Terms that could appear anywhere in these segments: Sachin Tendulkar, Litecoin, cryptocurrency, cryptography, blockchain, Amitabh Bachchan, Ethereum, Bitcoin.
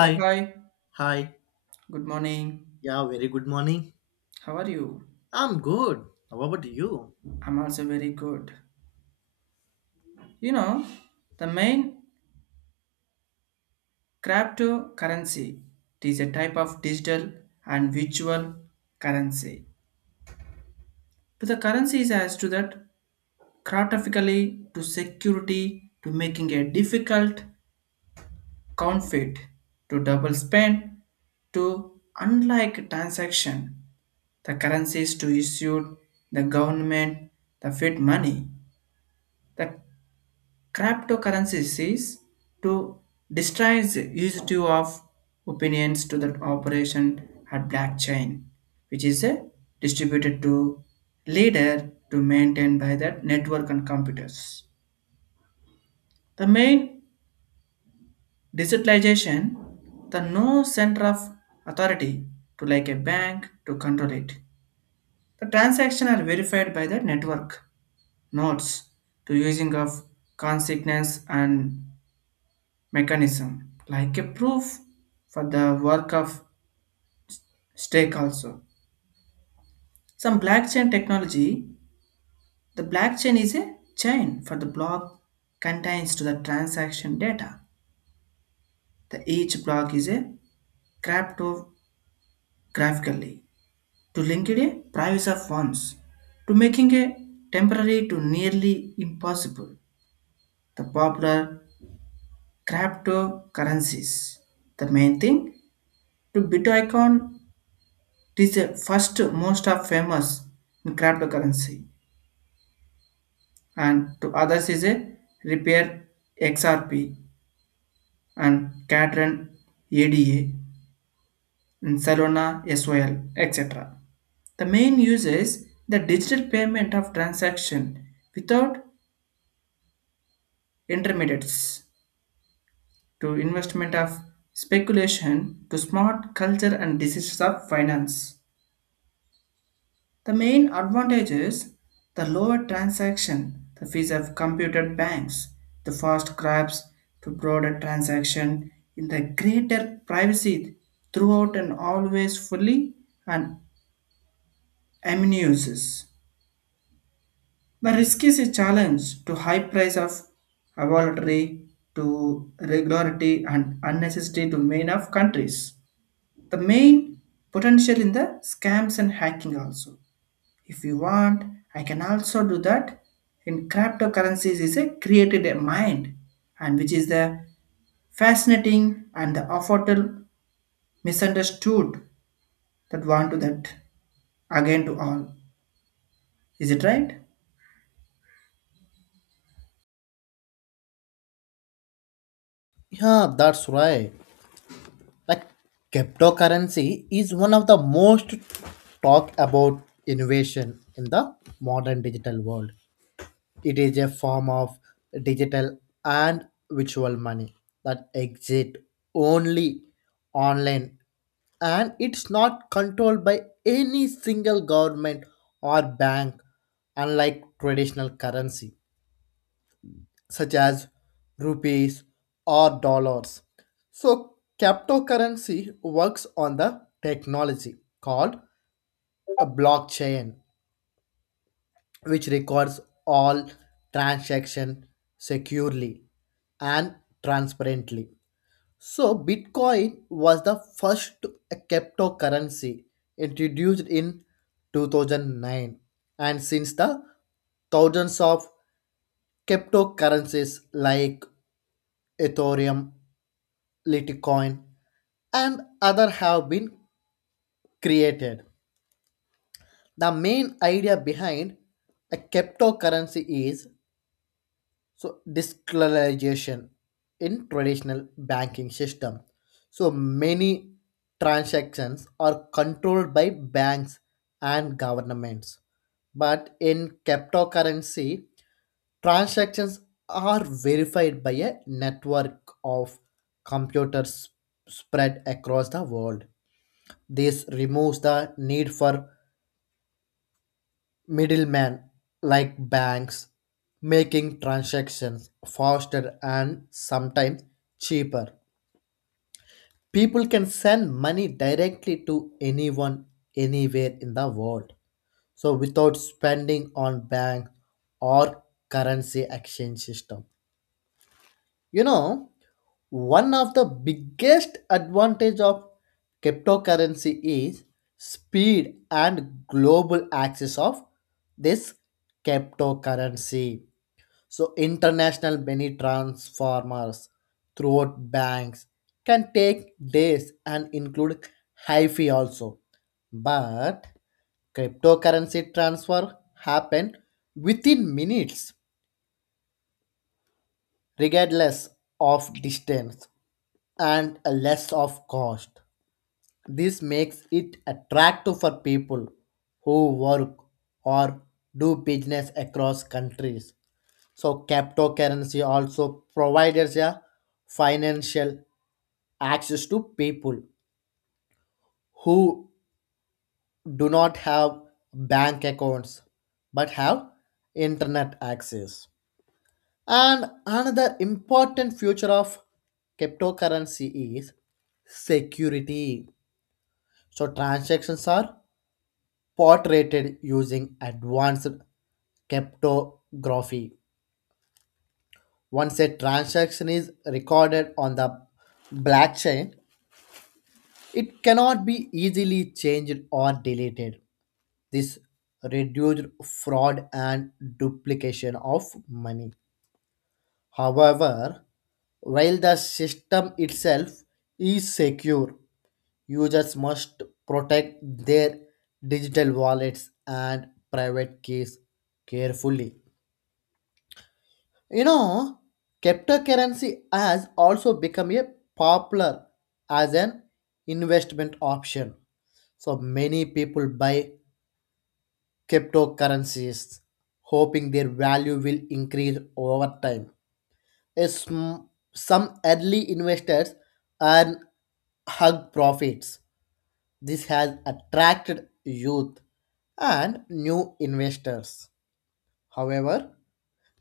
Yeah, hi. hi. Good morning. Yeah, very good morning. How are you? I'm good. How about you? I'm also very good. You know, the main cryptocurrency it is a type of digital and virtual currency. To the currencies as to that cryptographically to security to making a difficult counterfeit to double spend to unlike transaction the currencies to issue the government the fiat money the cryptocurrencies is to distress used to of opinions to that operation at blockchain, which is a distributed to leader to maintain by that network and computers. The main digitalization, the no center of authority to like a bank to control it. The transaction are verified by the network nodes to using of consequence and mechanism, like a proof for the work of stake also. Some blockchain technology, the blockchain is a chain for the block contains to the transaction data. The each block is a cryptographically to link it a price of ones to making a temporary to nearly impossible. The popular cryptocurrencies. The main thing to Bitcoin, it is the first most of famous in cryptocurrency and to others is a repair, XRP and Catron, ADA and Salona, SOL etc. The main use is the digital payment of transaction without intermediates to investment of speculation to smart culture and decisions of finance. The main advantage is the lower transaction the fees of computer banks, the fast grabs to broader transaction in the greater privacy throughout and always fully and uses. The risk is a challenge to high price of availability to regularity and unnecessary domain of countries. The main potential in the scams and hacking also. If you want, I can also do that. In cryptocurrencies is a created a mind and which is the fascinating and the affordable misunderstood that want to that again to all. Is it right? Yeah, that's right. Like Cryptocurrency is one of the most talked about innovation in the modern digital world. It is a form of digital and virtual money that exist only online, and it's not controlled by any single government or bank, unlike traditional currency such as rupees or dollars. So, cryptocurrency works on the technology called a blockchain, which records all transaction securely and transparently. So, Bitcoin was the first cryptocurrency introduced in 2009, and since the thousands of cryptocurrencies like Ethereum, Litecoin, and other have been created. The main idea behind a cryptocurrency is so decentralization in traditional banking system. So many transactions are controlled by banks and governments. But in cryptocurrency, transactions are verified by a network of computers spread across the world. This removes the need for middlemen like banks, making transactions faster and sometimes cheaper. People can send money directly to anyone anywhere in the world, so without spending on bank or currency exchange system. You know, One of the biggest advantage of cryptocurrency is speed and global access of this cryptocurrency. So international money transformers throughout banks can take days and include high fee also. But cryptocurrency transfer happen within minutes, regardless of distance and a less of cost. This makes it attractive for people who work or do business across countries. So cryptocurrency also provides a financial access to people who do not have bank accounts but have internet access. And another important future of cryptocurrency is security. So transactions are portrayed using advanced cryptography. Once a transaction is recorded on the blockchain, it cannot be easily changed or deleted. This reduced fraud and duplication of money. However, while the system itself is secure, users must protect their digital wallets and private keys carefully. You know, cryptocurrency has also become a popular as an investment option. So many people buy cryptocurrencies, hoping their value will increase over time. is m- some early investors earn hug profits. This has attracted youth and new investors. However,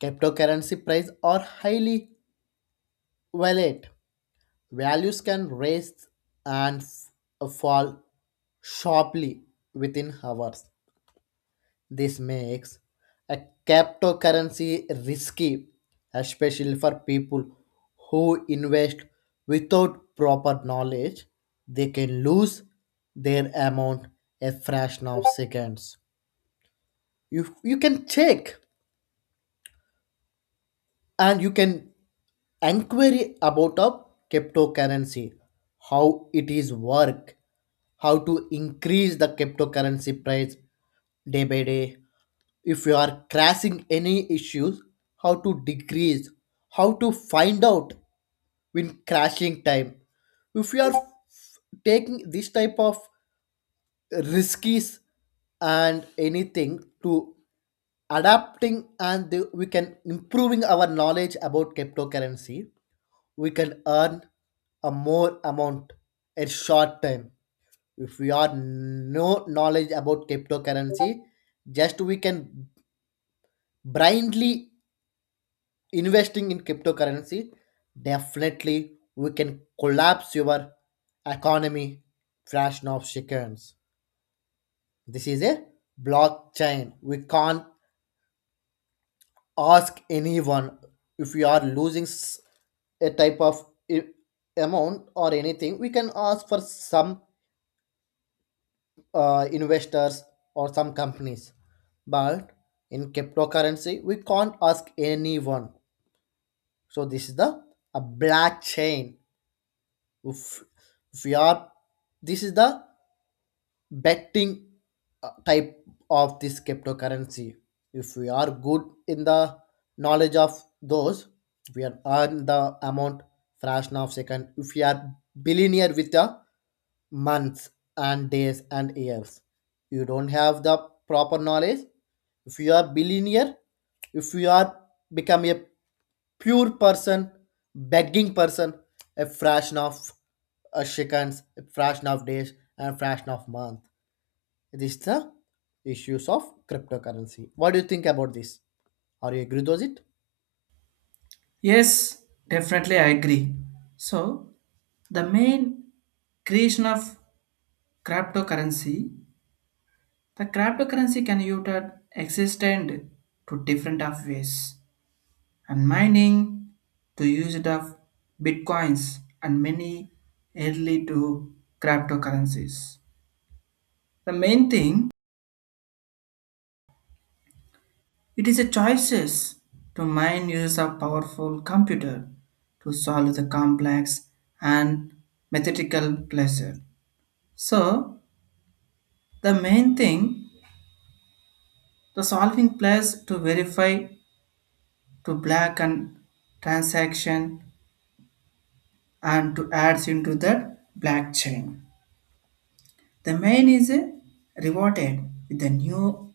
cryptocurrency price are highly volatile. Values can rise and fall sharply within hours. This makes a cryptocurrency risky, especially for people who invest without proper knowledge. They can lose their amount a fraction of seconds. You can check, and you can inquiry about a cryptocurrency, how it is work, how to increase the cryptocurrency price day by day, if you are crashing any issues, how to decrease, how to find out when crashing time. If you are taking this type of riskies and anything to adapting and we can improving our knowledge about cryptocurrency, we can earn a more amount in short time. If we are no knowledge about cryptocurrency, just we can blindly investing in cryptocurrency, definitely we can collapse your economy fraction of seconds. This is a blockchain. We can't ask anyone if we are losing a type of i- amount or anything. We can ask for some investors or some companies, but in cryptocurrency we can't ask anyone. So this is the a blockchain. If if we are, this is the betting type of this cryptocurrency. If we are good in the knowledge of those, we are earn the amount fraction of second. If we are billionaire with the months and days and years, you don't have the proper knowledge. If you are billionaire, if you are become a pure person, begging person, a fraction of a seconds, a fraction of days, and a fraction of month. This is the issues of cryptocurrency. What do you think about this? Are you agree with it? Yes, definitely I agree. So the main creation of cryptocurrency, the cryptocurrency can be existed to different of ways and mining to use it of bitcoins and many early to cryptocurrencies. The main thing it is a choices to mine use of powerful computer to solve the complex and mathematical pleasure. So the main thing the solving place to verify to black and transaction and to adds into the blockchain. The main is rewarded with the new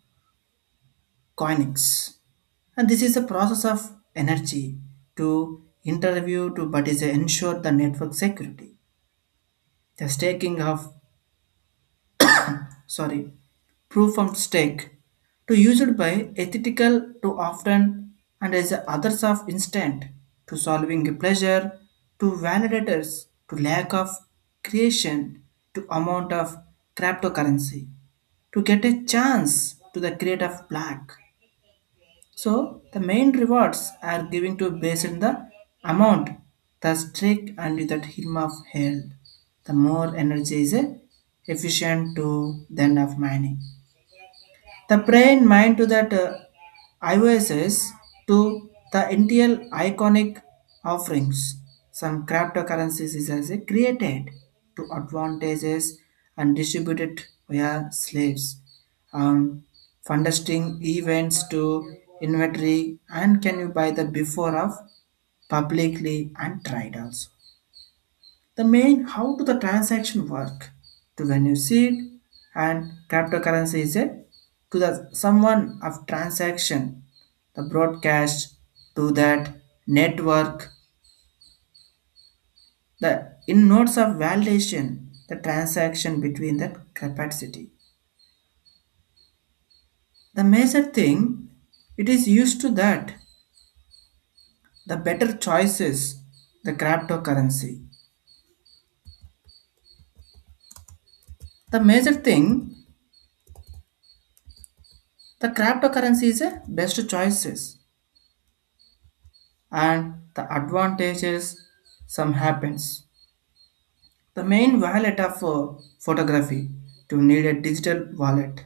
coinix. And this is a process of energy to interview to but is ensure the network security. The staking of sorry proof of stake to used by ethical to often and as others of instant to solving pleasure to validators to lack of creation to amount of cryptocurrency to get a chance to the create of black. So the main rewards are given to based on the amount, the streak and that him of held. The more energy is efficient to the end of mining. The brain mind to that IOSs to the NTL iconic offerings. Some cryptocurrencies is as a created to advantages and distributed via slaves. Um, Funding events to inventory and can you buy the before of publicly and tried also. The main how do the transaction work to when you see it and cryptocurrency is a to the someone of transaction the broadcast to that network the in nodes of validation the transaction between that capacity, the major thing it is used to that the better choices the cryptocurrency, the major thing the cryptocurrency is a best choices and the advantages some happens. The main wallet of photography to need a digital wallet.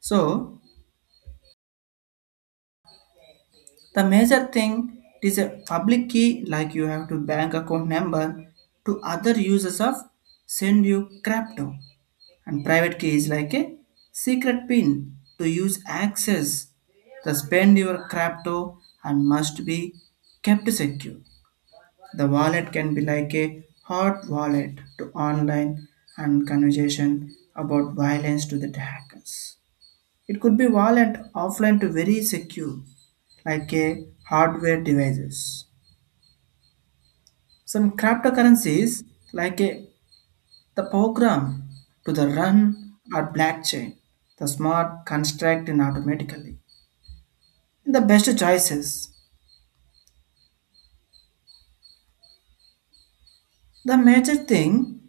So the major thing is a public key like you have to bank account number to other users of send you crypto and private key is like a secret pin to use access the spend your crypto and must be kept secure. The wallet can be like a hot wallet to online and conversation about violence to the hackers. It could be wallet offline to very secure, like a hardware devices. Some cryptocurrencies like a the program to the run or blockchain, the smart construct in automatically. The best choices. The major thing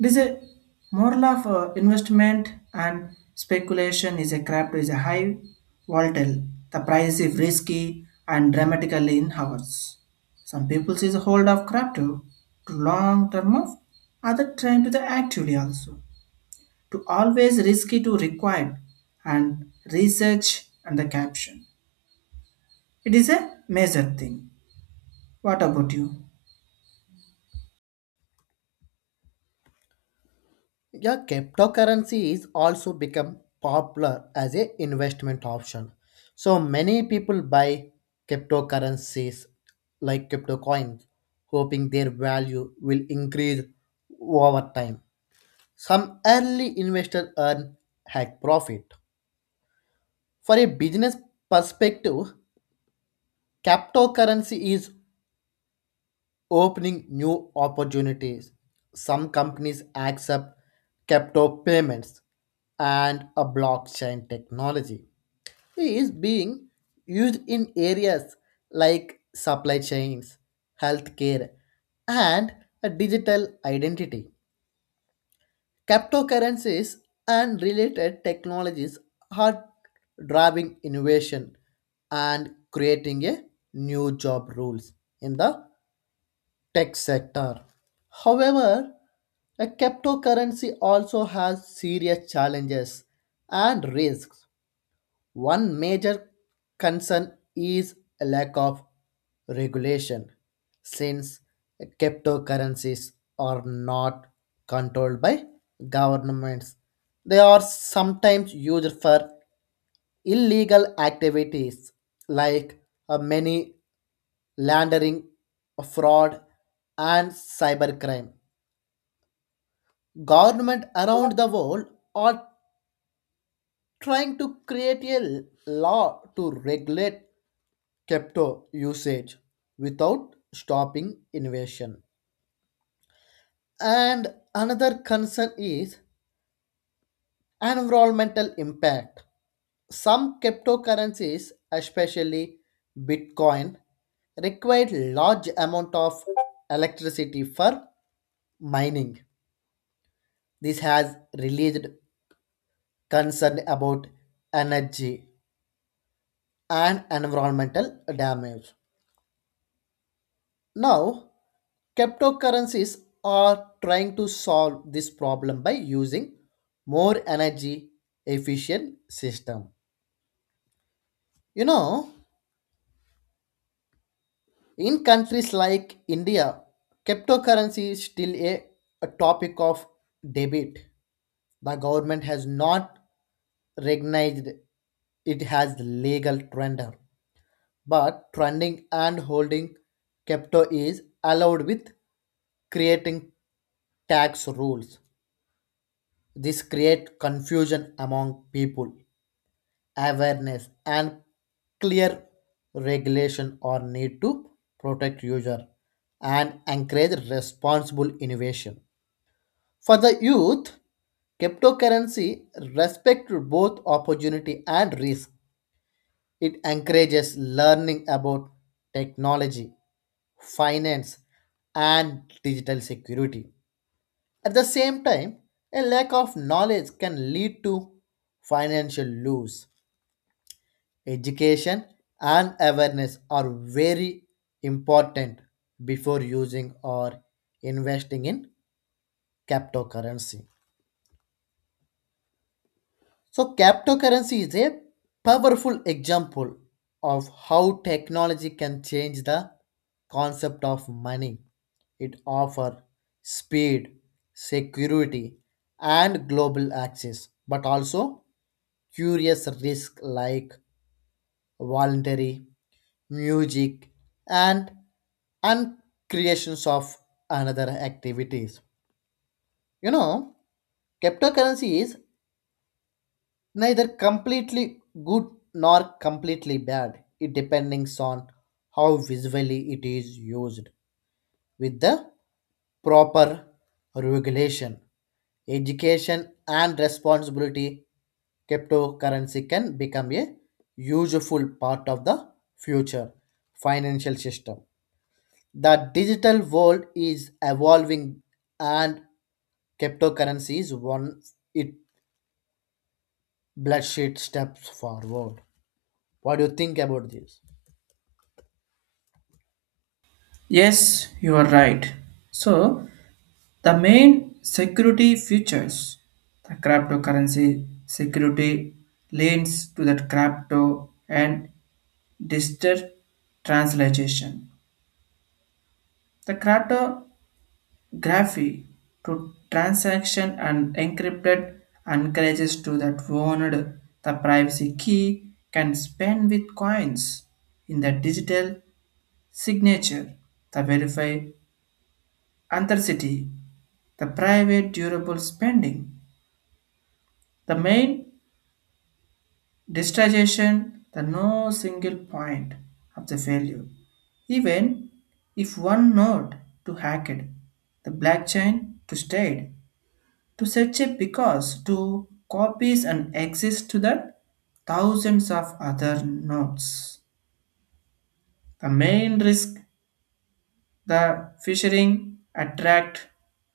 it is a moral of investment and speculation is a craft is a high volatile. The price is risky and dramatically in hours. Some people see the hold of crypto to long term of other trying to the actually also to always risky to required and research and the caption. It is a major thing. What about you? Yeah, cryptocurrency is also become popular as a investment option. So many people buy cryptocurrencies like crypto coins, hoping their value will increase over time. Some early investors earn hack profit. For a business perspective, cryptocurrency is opening new opportunities. Some companies accept crypto payments, and a blockchain technology is being used in areas like supply chains, healthcare, and a digital identity. Cryptocurrencies and related technologies are driving innovation and creating a new job roles in the tech sector. However, a cryptocurrency also has serious challenges and risks. One major concern is a lack of regulation, since cryptocurrencies are not controlled by governments. They are sometimes used for illegal activities like money laundering, fraud, and cybercrime. Government around the world are trying to create a law to regulate crypto usage without stopping innovation. And another concern is environmental impact. Some cryptocurrencies, especially Bitcoin, require large amount of electricity for mining. This has released concern about energy and environmental damage. Now, cryptocurrencies are trying to solve this problem by using more energy efficient system. You know, in countries like India, cryptocurrency is still a topic of debate. The government has not recognized it has legal tender, but trending and holding crypto is allowed with creating tax rules. This creates confusion among people. Awareness and clear regulation are need to protect user and encourage responsible innovation. For the youth, cryptocurrency respects both opportunity and risk. It encourages learning about technology, finance, and digital security. At the same time, a lack of knowledge can lead to financial loss. Education and awareness are very important before using or investing in cryptocurrency. So, cryptocurrency is a powerful example of how technology can change the concept of money. It offers speed, security, and global access, but also curious risk like voluntary music and and creations of another activities. You know, cryptocurrency is neither completely good nor completely bad. It depends on how visually it is used. With the proper regulation, education and responsibility, cryptocurrency can become a useful part of the future financial system. The digital world is evolving, and cryptocurrency is one it bloodshed steps forward. What do you think about this? Yes, you are right. So the main security features the cryptocurrency security leans to the crypto and digital translation. The cryptography to transaction and encrypted encourages to that owned the privacy key can spend with coins in the digital signature, the verify authenticity, the private durable spending. The main distraction, the no single point of the failure. Even if one node to hack it, the black chain to state, to set it because to copies and exist to the thousands of other nodes. The main risk, the phishing, attract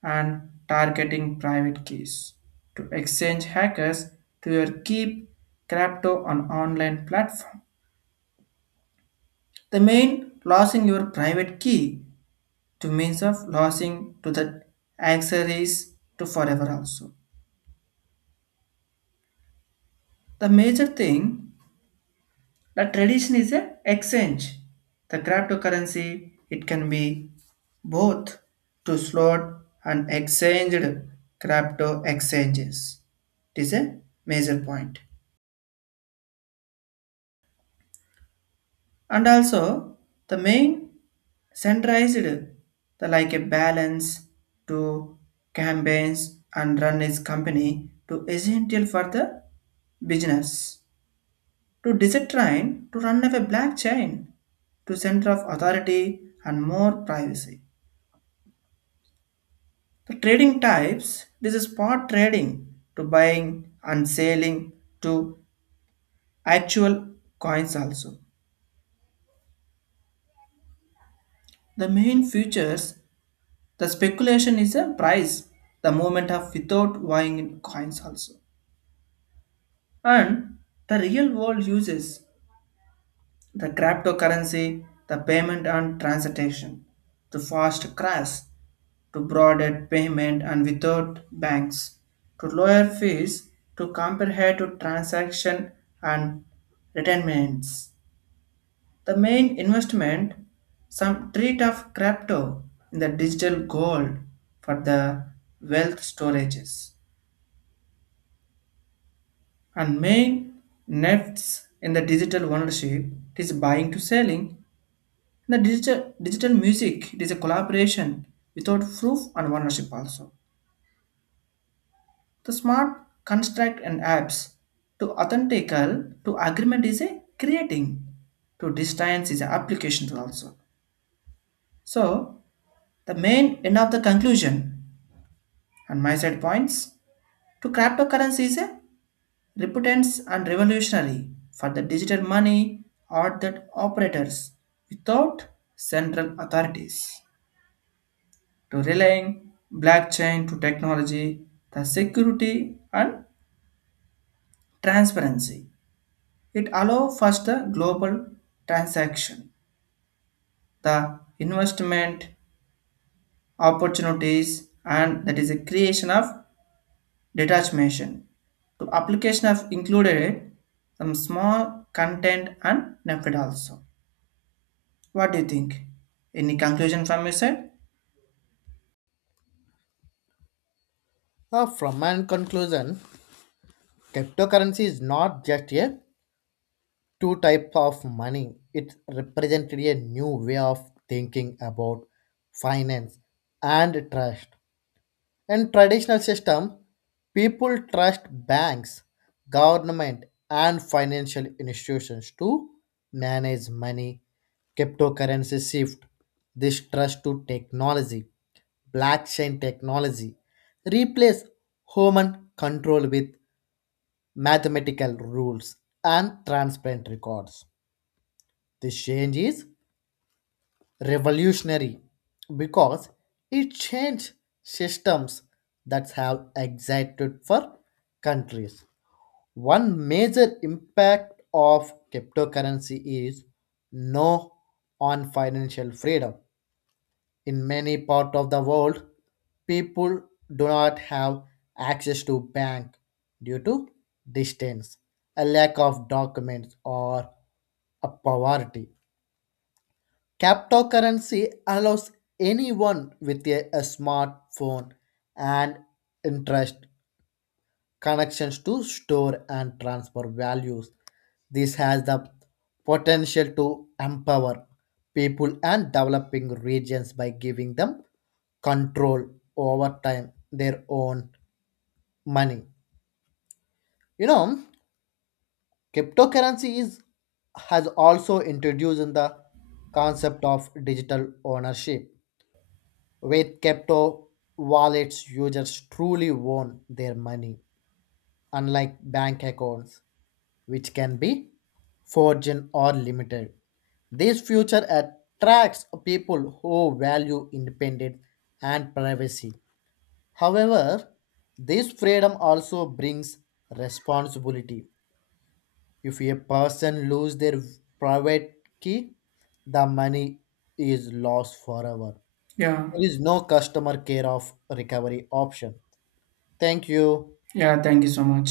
and targeting private keys to exchange hackers to your keep crypto on online platform. The main losing your private key to means of losing to the accessories to forever also. The major thing the tradition is a exchange. The cryptocurrency it can be both to slot and exchanged crypto exchanges. It is a major point. And also the main centralized the like a balance to campaigns and run his company to essential for the business to design to run of a blockchain to center of authority and more privacy, the trading types this is spot trading to buying and selling to actual coins also, the main features: the speculation is a price the movement of without buying in coins also. And the real world uses the cryptocurrency, the payment and transaction, to fast crash, to broader payment and without banks, to lower fees, to compare to transaction and retirements. The main investment, some treat of crypto in the digital gold for the wealth storages. And main nefts in the digital ownership, it is buying to selling. In the digital music, it is a collaboration without proof and ownership also. The smart construct and apps to authentical to agreement is a creating to distance is a application also. So the main end of the conclusion and my side points to cryptocurrency is a reputants and revolutionary for the digital money are that operators without central authorities to relying blockchain to technology the security and transparency, it allows faster global transaction, the investment opportunities and that is a creation of detachment to application of included some small content and method also. What do you think? Any conclusion from your side? Now, from my conclusion, cryptocurrency is not just a two type of money. It represented a new way of thinking about finance and trust. In traditional system, people trust banks, government, and financial institutions to manage money. Cryptocurrency shift this trust to technology. Blockchain technology replace human control with mathematical rules and transparent records. This change is revolutionary because it changed systems that have existed for countries. One major impact of cryptocurrency is no on financial freedom. In many parts of the world, people do not have access to bank due to distance, a lack of documents, or a poverty. Cryptocurrency allows anyone with a smartphone and interest connections to store and transfer values. This has the potential to empower people and developing regions by giving them control over time their own money. You know, cryptocurrency is has also introduced in the concept of digital ownership. With crypto wallets, users truly own their money, unlike bank accounts, which can be forged or limited. This future attracts people who value independence and privacy. However, this freedom also brings responsibility. If a person loses their private key, the money is lost forever. Yeah, There is no customer care of recovery option. Thank you. yeah, thank you so much.